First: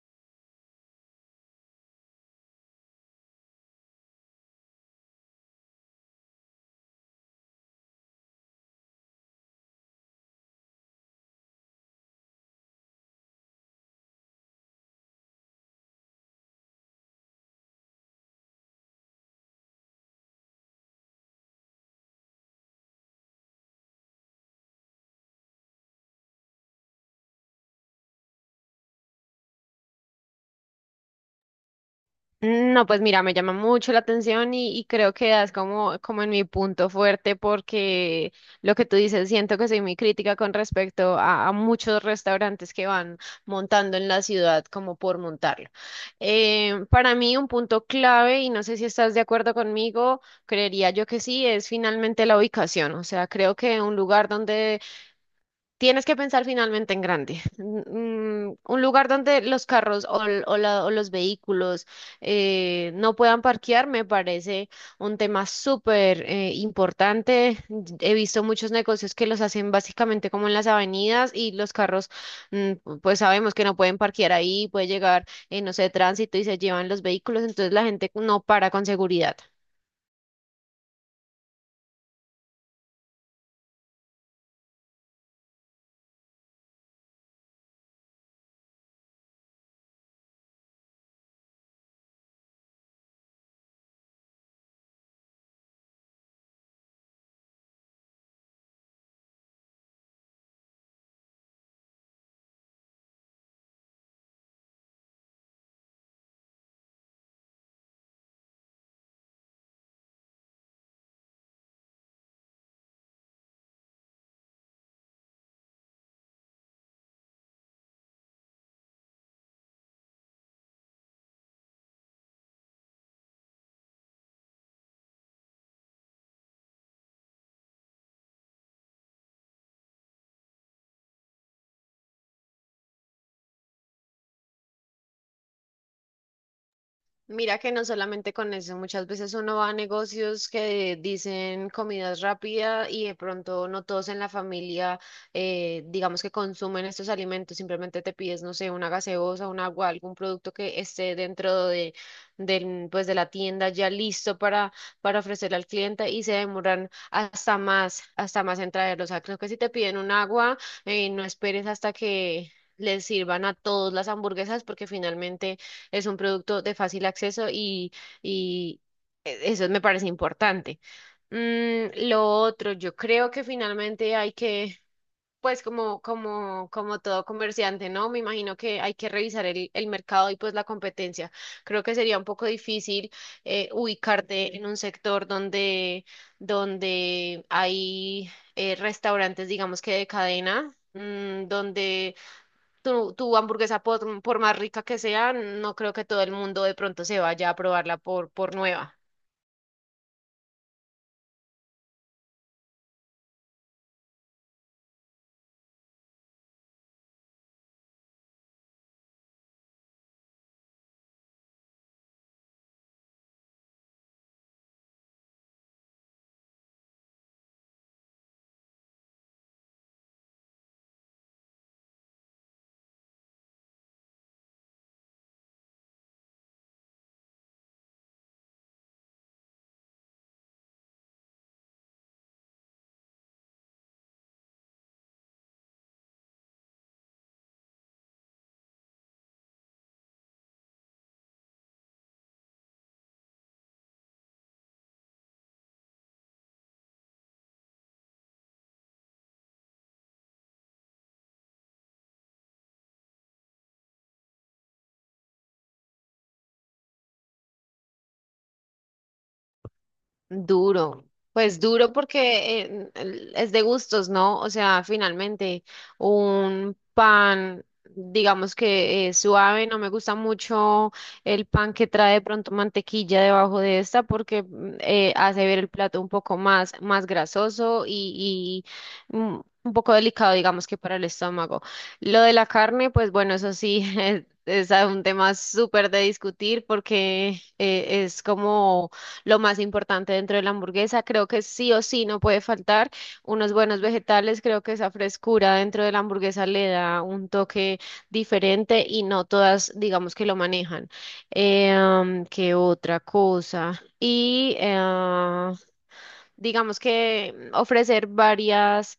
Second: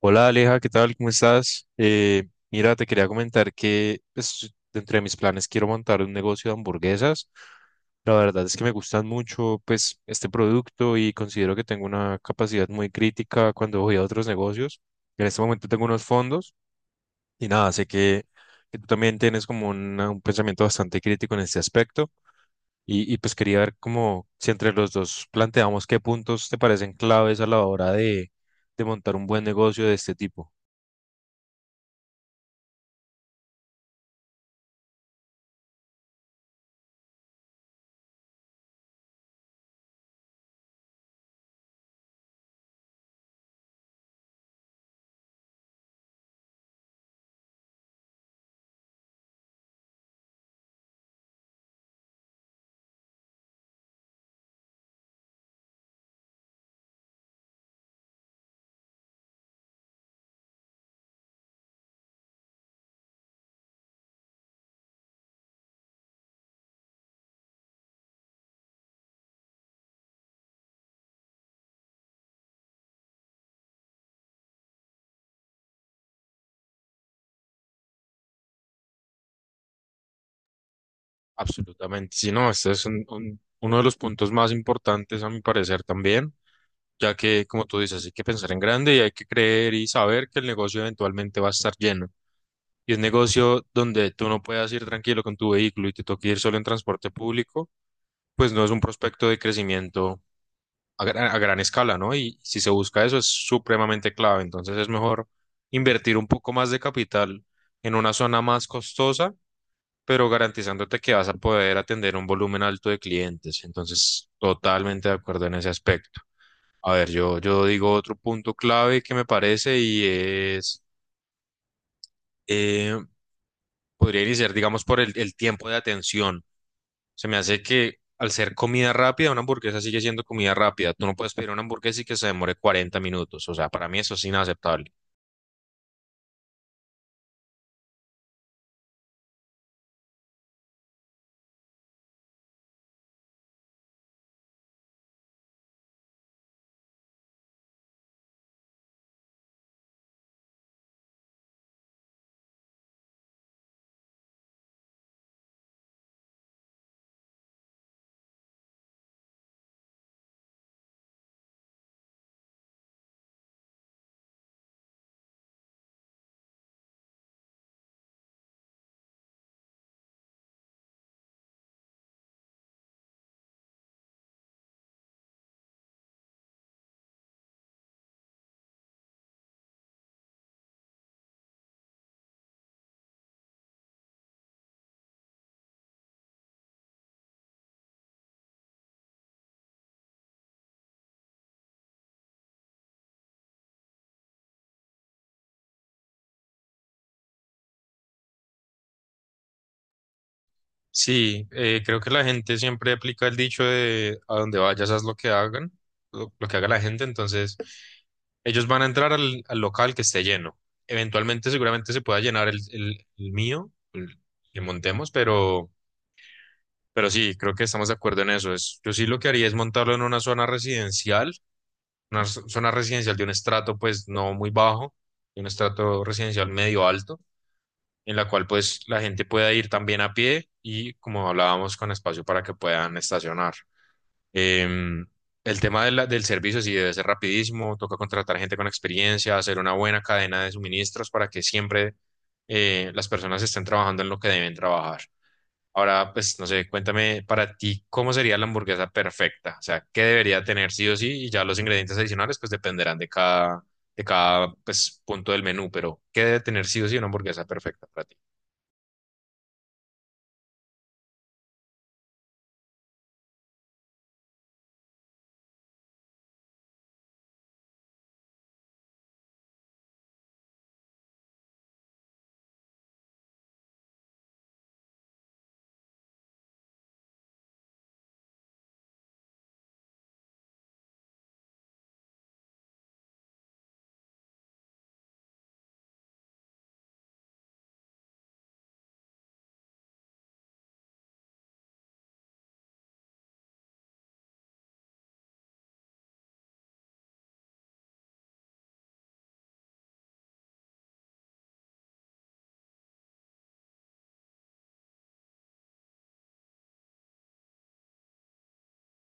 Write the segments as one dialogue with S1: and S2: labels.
S1: Hola Aleja, ¿qué tal? ¿Cómo estás? Mira, te quería comentar que pues, dentro mis planes quiero montar un negocio de hamburguesas. La verdad es que me gustan mucho pues este producto y considero que tengo una capacidad muy crítica cuando voy a otros negocios. En este momento tengo unos fondos y nada, que tú también tienes como un pensamiento bastante crítico en este aspecto y pues quería ver como si entre los dos planteamos qué puntos te parecen claves a la hora de montar un buen negocio de este tipo.
S2: No, pues mira, me llama mucho la atención y creo que das como, como en mi punto fuerte porque lo que tú dices, siento que soy muy crítica con respecto a muchos restaurantes que van montando en la ciudad como por montarlo. Para mí un punto clave, y no sé si estás de acuerdo conmigo, creería yo que sí, es finalmente la ubicación. O sea, creo que un lugar donde tienes que pensar finalmente en grande. Un lugar donde los carros o, l- o la- o los vehículos no puedan parquear me parece un tema súper importante. He visto muchos negocios que los hacen básicamente como en las avenidas y los carros, pues sabemos que no pueden parquear ahí, puede llegar, no sé, tránsito y se llevan los vehículos, entonces la gente no para con seguridad.
S1: Absolutamente. Sí, no, este es uno de los puntos más importantes a mi parecer también, ya que, como tú dices, hay que pensar en grande y hay que creer y saber que el negocio eventualmente va a estar lleno. Y un negocio donde tú no puedas ir tranquilo con tu vehículo y te toque ir solo en transporte público, pues no es un prospecto de crecimiento a gran escala, ¿no? Y si se busca eso es supremamente clave. Entonces es mejor invertir un poco más de capital en una zona más costosa pero garantizándote que vas a poder atender un volumen alto de clientes. Entonces, totalmente de acuerdo en ese aspecto. A ver, yo digo otro punto clave que me parece y es, eh, podría iniciar, digamos, por el tiempo de atención. Se me hace que al ser comida rápida, una hamburguesa sigue siendo comida rápida. Tú no puedes pedir una hamburguesa y que se demore 40 minutos. O sea, para mí eso es inaceptable.
S2: Mira que no solamente con eso, muchas veces uno va a negocios que dicen comidas rápidas y de pronto no todos en la familia, digamos que consumen estos alimentos, simplemente te pides, no sé, una gaseosa, un agua, algún producto que esté dentro de pues de la tienda ya listo para ofrecerle al cliente y se demoran hasta más en traerlos. O sea, creo que si te piden un agua, no esperes hasta que les sirvan a todos las hamburguesas porque finalmente es un producto de fácil acceso y eso me parece importante. Lo otro, yo creo que finalmente hay que, pues como todo comerciante, ¿no? Me imagino que hay que revisar el mercado y pues la competencia. Creo que sería un poco difícil ubicarte en un sector donde hay restaurantes, digamos que de cadena. Donde tu hamburguesa, por más rica que sea, no creo que todo el mundo de pronto se vaya a probarla por nueva.
S1: Sí, creo que la gente siempre aplica el dicho de a donde vayas haz lo que hagan, lo que haga la gente, entonces ellos van a entrar al local que esté lleno. Eventualmente seguramente se pueda llenar el mío, el que montemos, pero sí, creo que estamos de acuerdo en eso. Es, yo sí lo que haría es montarlo en una zona residencial, zona residencial de un estrato pues no muy bajo, de un estrato residencial medio alto en la cual pues la gente pueda ir también a pie y como hablábamos con espacio para que puedan estacionar. Em, el tema de del servicio sí debe ser rapidísimo, toca contratar gente con experiencia, hacer una buena cadena de suministros para que siempre las personas estén trabajando en lo que deben trabajar. Ahora, pues no sé, cuéntame para ti, ¿cómo sería la hamburguesa perfecta? O sea, ¿qué debería tener sí o sí? Y ya los ingredientes adicionales pues dependerán de de cada pues, punto del menú, pero ¿qué debe tener sí o sí una hamburguesa perfecta para ti?
S2: Duro, pues duro porque es de gustos, ¿no? O sea, finalmente un pan, digamos que es suave, no me gusta mucho el pan que trae de pronto mantequilla debajo de esta porque hace ver el plato un poco más, más grasoso y, un poco delicado, digamos que para el estómago. Lo de la carne, pues bueno, eso sí, es un tema súper de discutir porque es como lo más importante dentro de la hamburguesa. Creo que sí o sí no puede faltar unos buenos vegetales. Creo que esa frescura dentro de la hamburguesa le da un toque diferente y no todas, digamos que lo manejan. ¿Qué otra cosa? Digamos que ofrecer varias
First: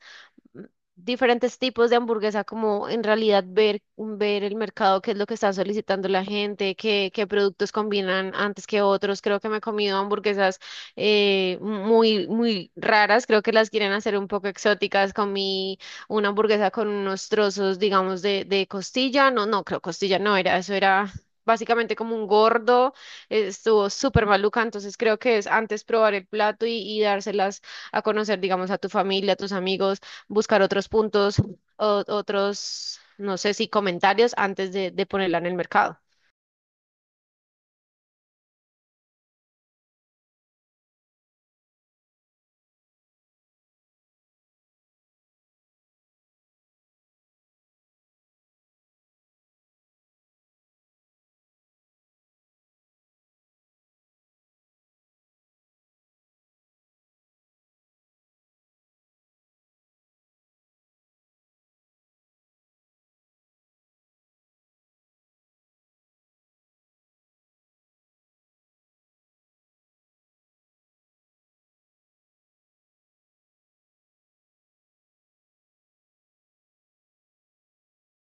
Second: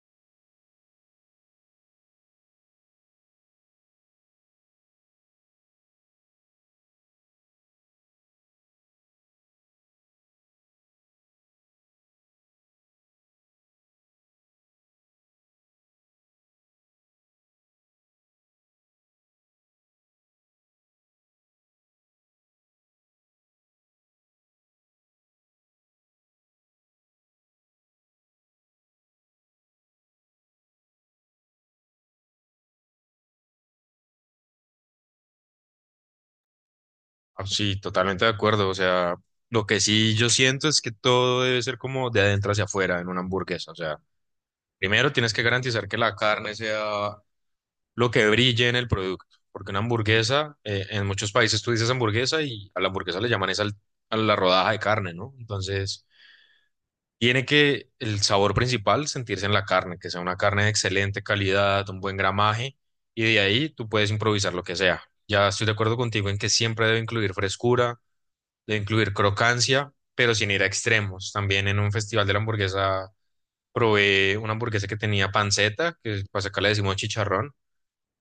S2: diferentes tipos de hamburguesa, como en realidad ver, ver el mercado, qué es lo que está solicitando la gente, qué, qué productos combinan antes que otros. Creo que me he comido hamburguesas muy, muy raras, creo que las quieren hacer un poco exóticas. Comí una hamburguesa con unos trozos, digamos, de costilla. No, no, creo costilla no era, eso era... Básicamente como un gordo, estuvo súper maluca, entonces creo que es antes probar el plato y dárselas a conocer, digamos, a tu familia, a tus amigos, buscar otros puntos, otros, no sé si comentarios antes de ponerla en el mercado.
S1: Ah, sí, totalmente de acuerdo. O sea, lo que sí yo siento es que todo debe ser como de adentro hacia afuera en una hamburguesa. O sea, primero tienes que garantizar que la carne sea lo que brille en el producto. Porque una hamburguesa, en muchos países tú dices hamburguesa y a la hamburguesa le llaman es a la rodaja de carne, ¿no? Entonces, tiene que el sabor principal sentirse en la carne, que sea una carne de excelente calidad, un buen gramaje, y de ahí tú puedes improvisar lo que sea. Ya estoy de acuerdo contigo en que siempre debe incluir frescura de incluir crocancia, pero sin ir a extremos. También en un festival de la hamburguesa probé una hamburguesa que tenía panceta, que para acá le decimos chicharrón,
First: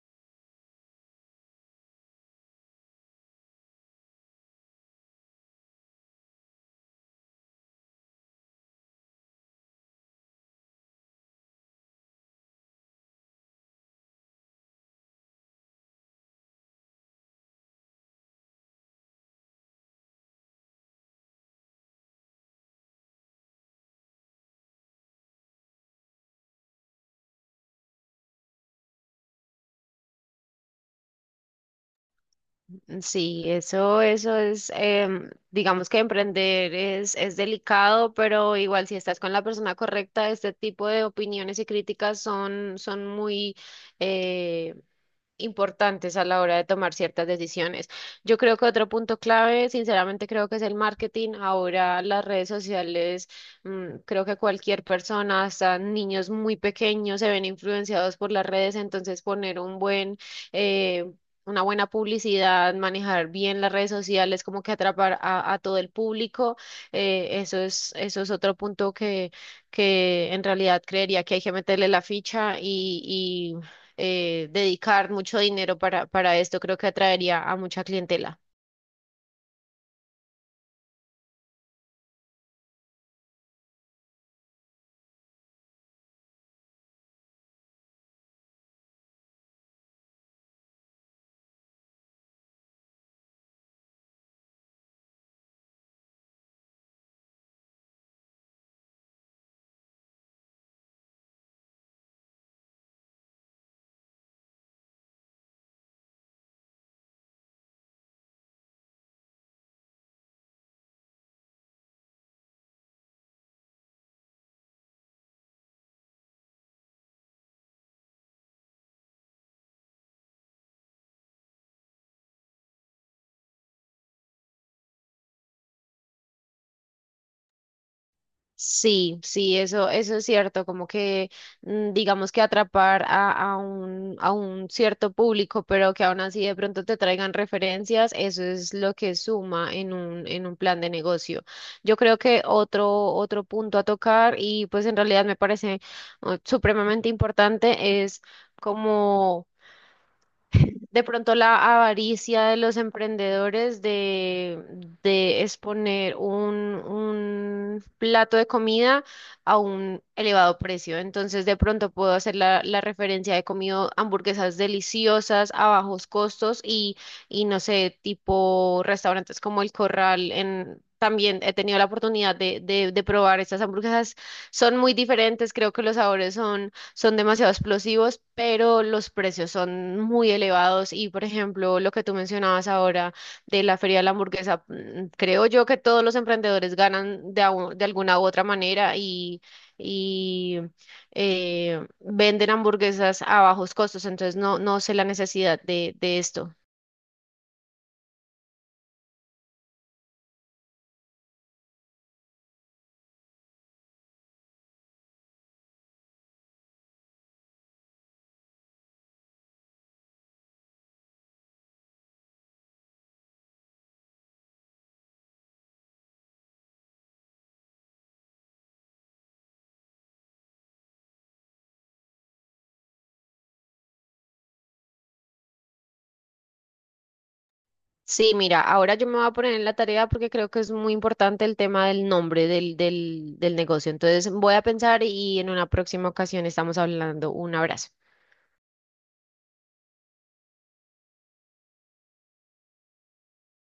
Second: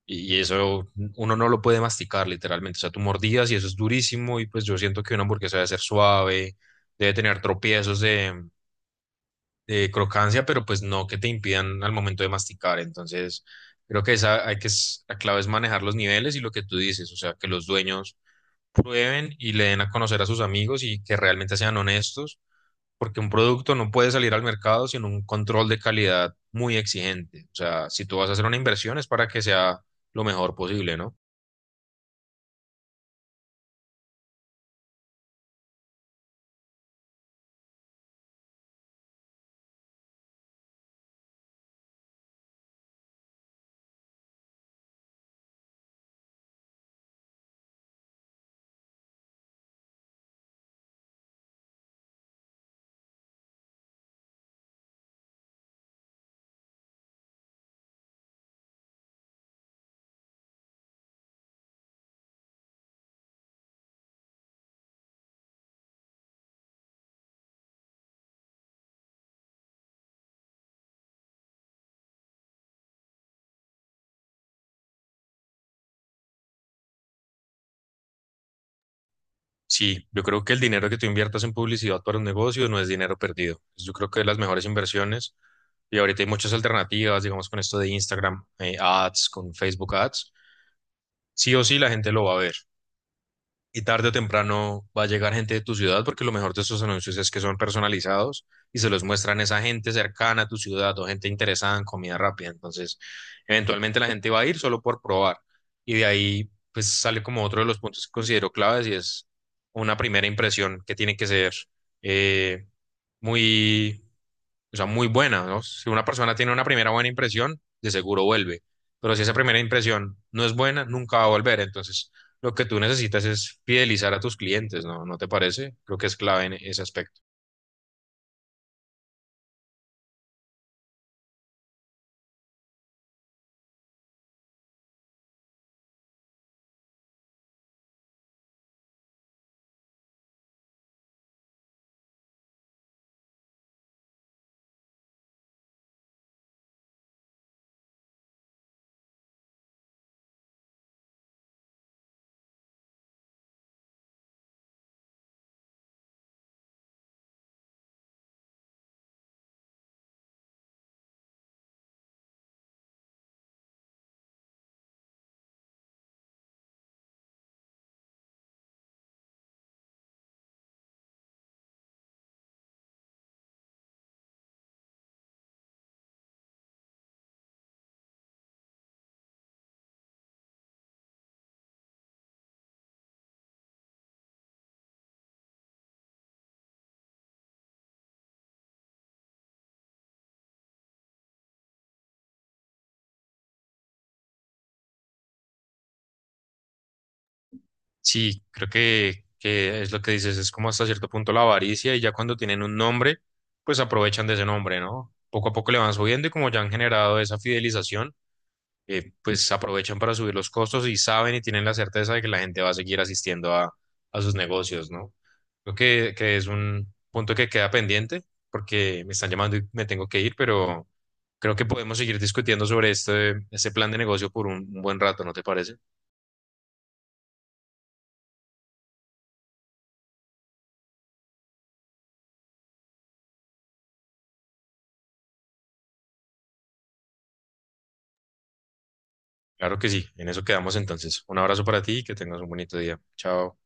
S1: y eso uno no lo puede masticar literalmente. O sea, tú mordías y eso es durísimo, y pues yo siento que una hamburguesa debe ser suave, debe tener tropiezos de crocancia, pero pues no que te impidan al momento de masticar. Entonces, creo que esa hay la clave es manejar los niveles y lo que tú dices, o sea, que los dueños prueben y le den a conocer a sus amigos y que realmente sean honestos, porque un producto no puede salir al mercado sin un control de calidad muy exigente. O sea, si tú vas a hacer una inversión es para que sea lo mejor posible, ¿no?
S2: Sí, eso es, digamos que emprender es delicado, pero igual si estás con la persona correcta, este tipo de opiniones y críticas son, son muy, eh, importantes a la hora de tomar ciertas decisiones. Yo creo que otro punto clave, sinceramente creo que es el marketing. Ahora las redes sociales, creo que cualquier persona, hasta niños muy pequeños, se ven influenciados por las redes, entonces poner un buen eh, una buena publicidad, manejar bien las redes sociales, como que atrapar a todo el público. Eso es, eso es otro punto que en realidad creería que hay que meterle la ficha y, dedicar mucho dinero para esto, creo que atraería a mucha clientela.
S1: Sí, yo creo que el dinero que tú inviertas en publicidad para un negocio no es dinero perdido. Yo creo que de las mejores inversiones, y ahorita hay muchas alternativas, digamos, con esto de Instagram, ads, con Facebook ads, sí o sí la gente lo va a ver. Y tarde o temprano va a llegar gente de tu ciudad, porque lo mejor de estos anuncios es que son personalizados y se los muestran a esa gente cercana a tu ciudad o gente interesada en comida rápida. Entonces, eventualmente la gente va a ir solo por probar. Y de ahí, pues sale como otro de los puntos que considero claves y es una primera impresión que tiene que ser eh, muy muy buena, ¿no? Si una persona tiene una primera buena impresión, de seguro vuelve. Pero si esa primera impresión no es buena, nunca va a volver. Entonces, lo que tú necesitas es fidelizar a tus clientes, ¿no? ¿No te parece? Creo que es clave en ese aspecto.
S2: Sí, sí, eso es cierto, como que digamos que atrapar a un cierto público, pero que aún así de pronto te traigan referencias, eso es lo que suma en un plan de negocio. Yo creo que otro, otro punto a tocar, y pues en realidad me parece supremamente importante, es como de pronto la avaricia de los emprendedores de exponer un plato de comida a un elevado precio. Entonces, de pronto puedo hacer la, la referencia, he comido hamburguesas deliciosas a bajos costos y no sé, tipo restaurantes como El Corral en... También he tenido la oportunidad de probar estas hamburguesas. Son muy diferentes, creo que los sabores son demasiado explosivos, pero los precios son muy elevados y, por ejemplo, lo que tú mencionabas ahora de la feria de la hamburguesa, creo yo que todos los emprendedores ganan de alguna u otra manera y venden hamburguesas a bajos costos, entonces no, no sé la necesidad de esto.
S1: Sí, creo que es lo que dices, es como hasta cierto punto la avaricia y ya cuando tienen un nombre, pues aprovechan de ese nombre, ¿no? Poco a poco le van subiendo y como ya han generado esa fidelización pues aprovechan para subir los costos y saben y tienen la certeza de que la gente va a seguir asistiendo a sus negocios, ¿no? Creo que es un punto que queda pendiente porque me están llamando y me tengo que ir, pero creo que podemos seguir discutiendo sobre este plan de negocio por un buen rato, ¿no te parece?
S2: Sí, mira, ahora yo me voy a poner en la tarea porque creo que es muy importante el tema del nombre del negocio. Entonces voy a pensar y en una próxima ocasión estamos hablando. Un abrazo.
S1: Claro que sí, en eso quedamos entonces. Un abrazo para ti y que tengas un bonito día. Chao.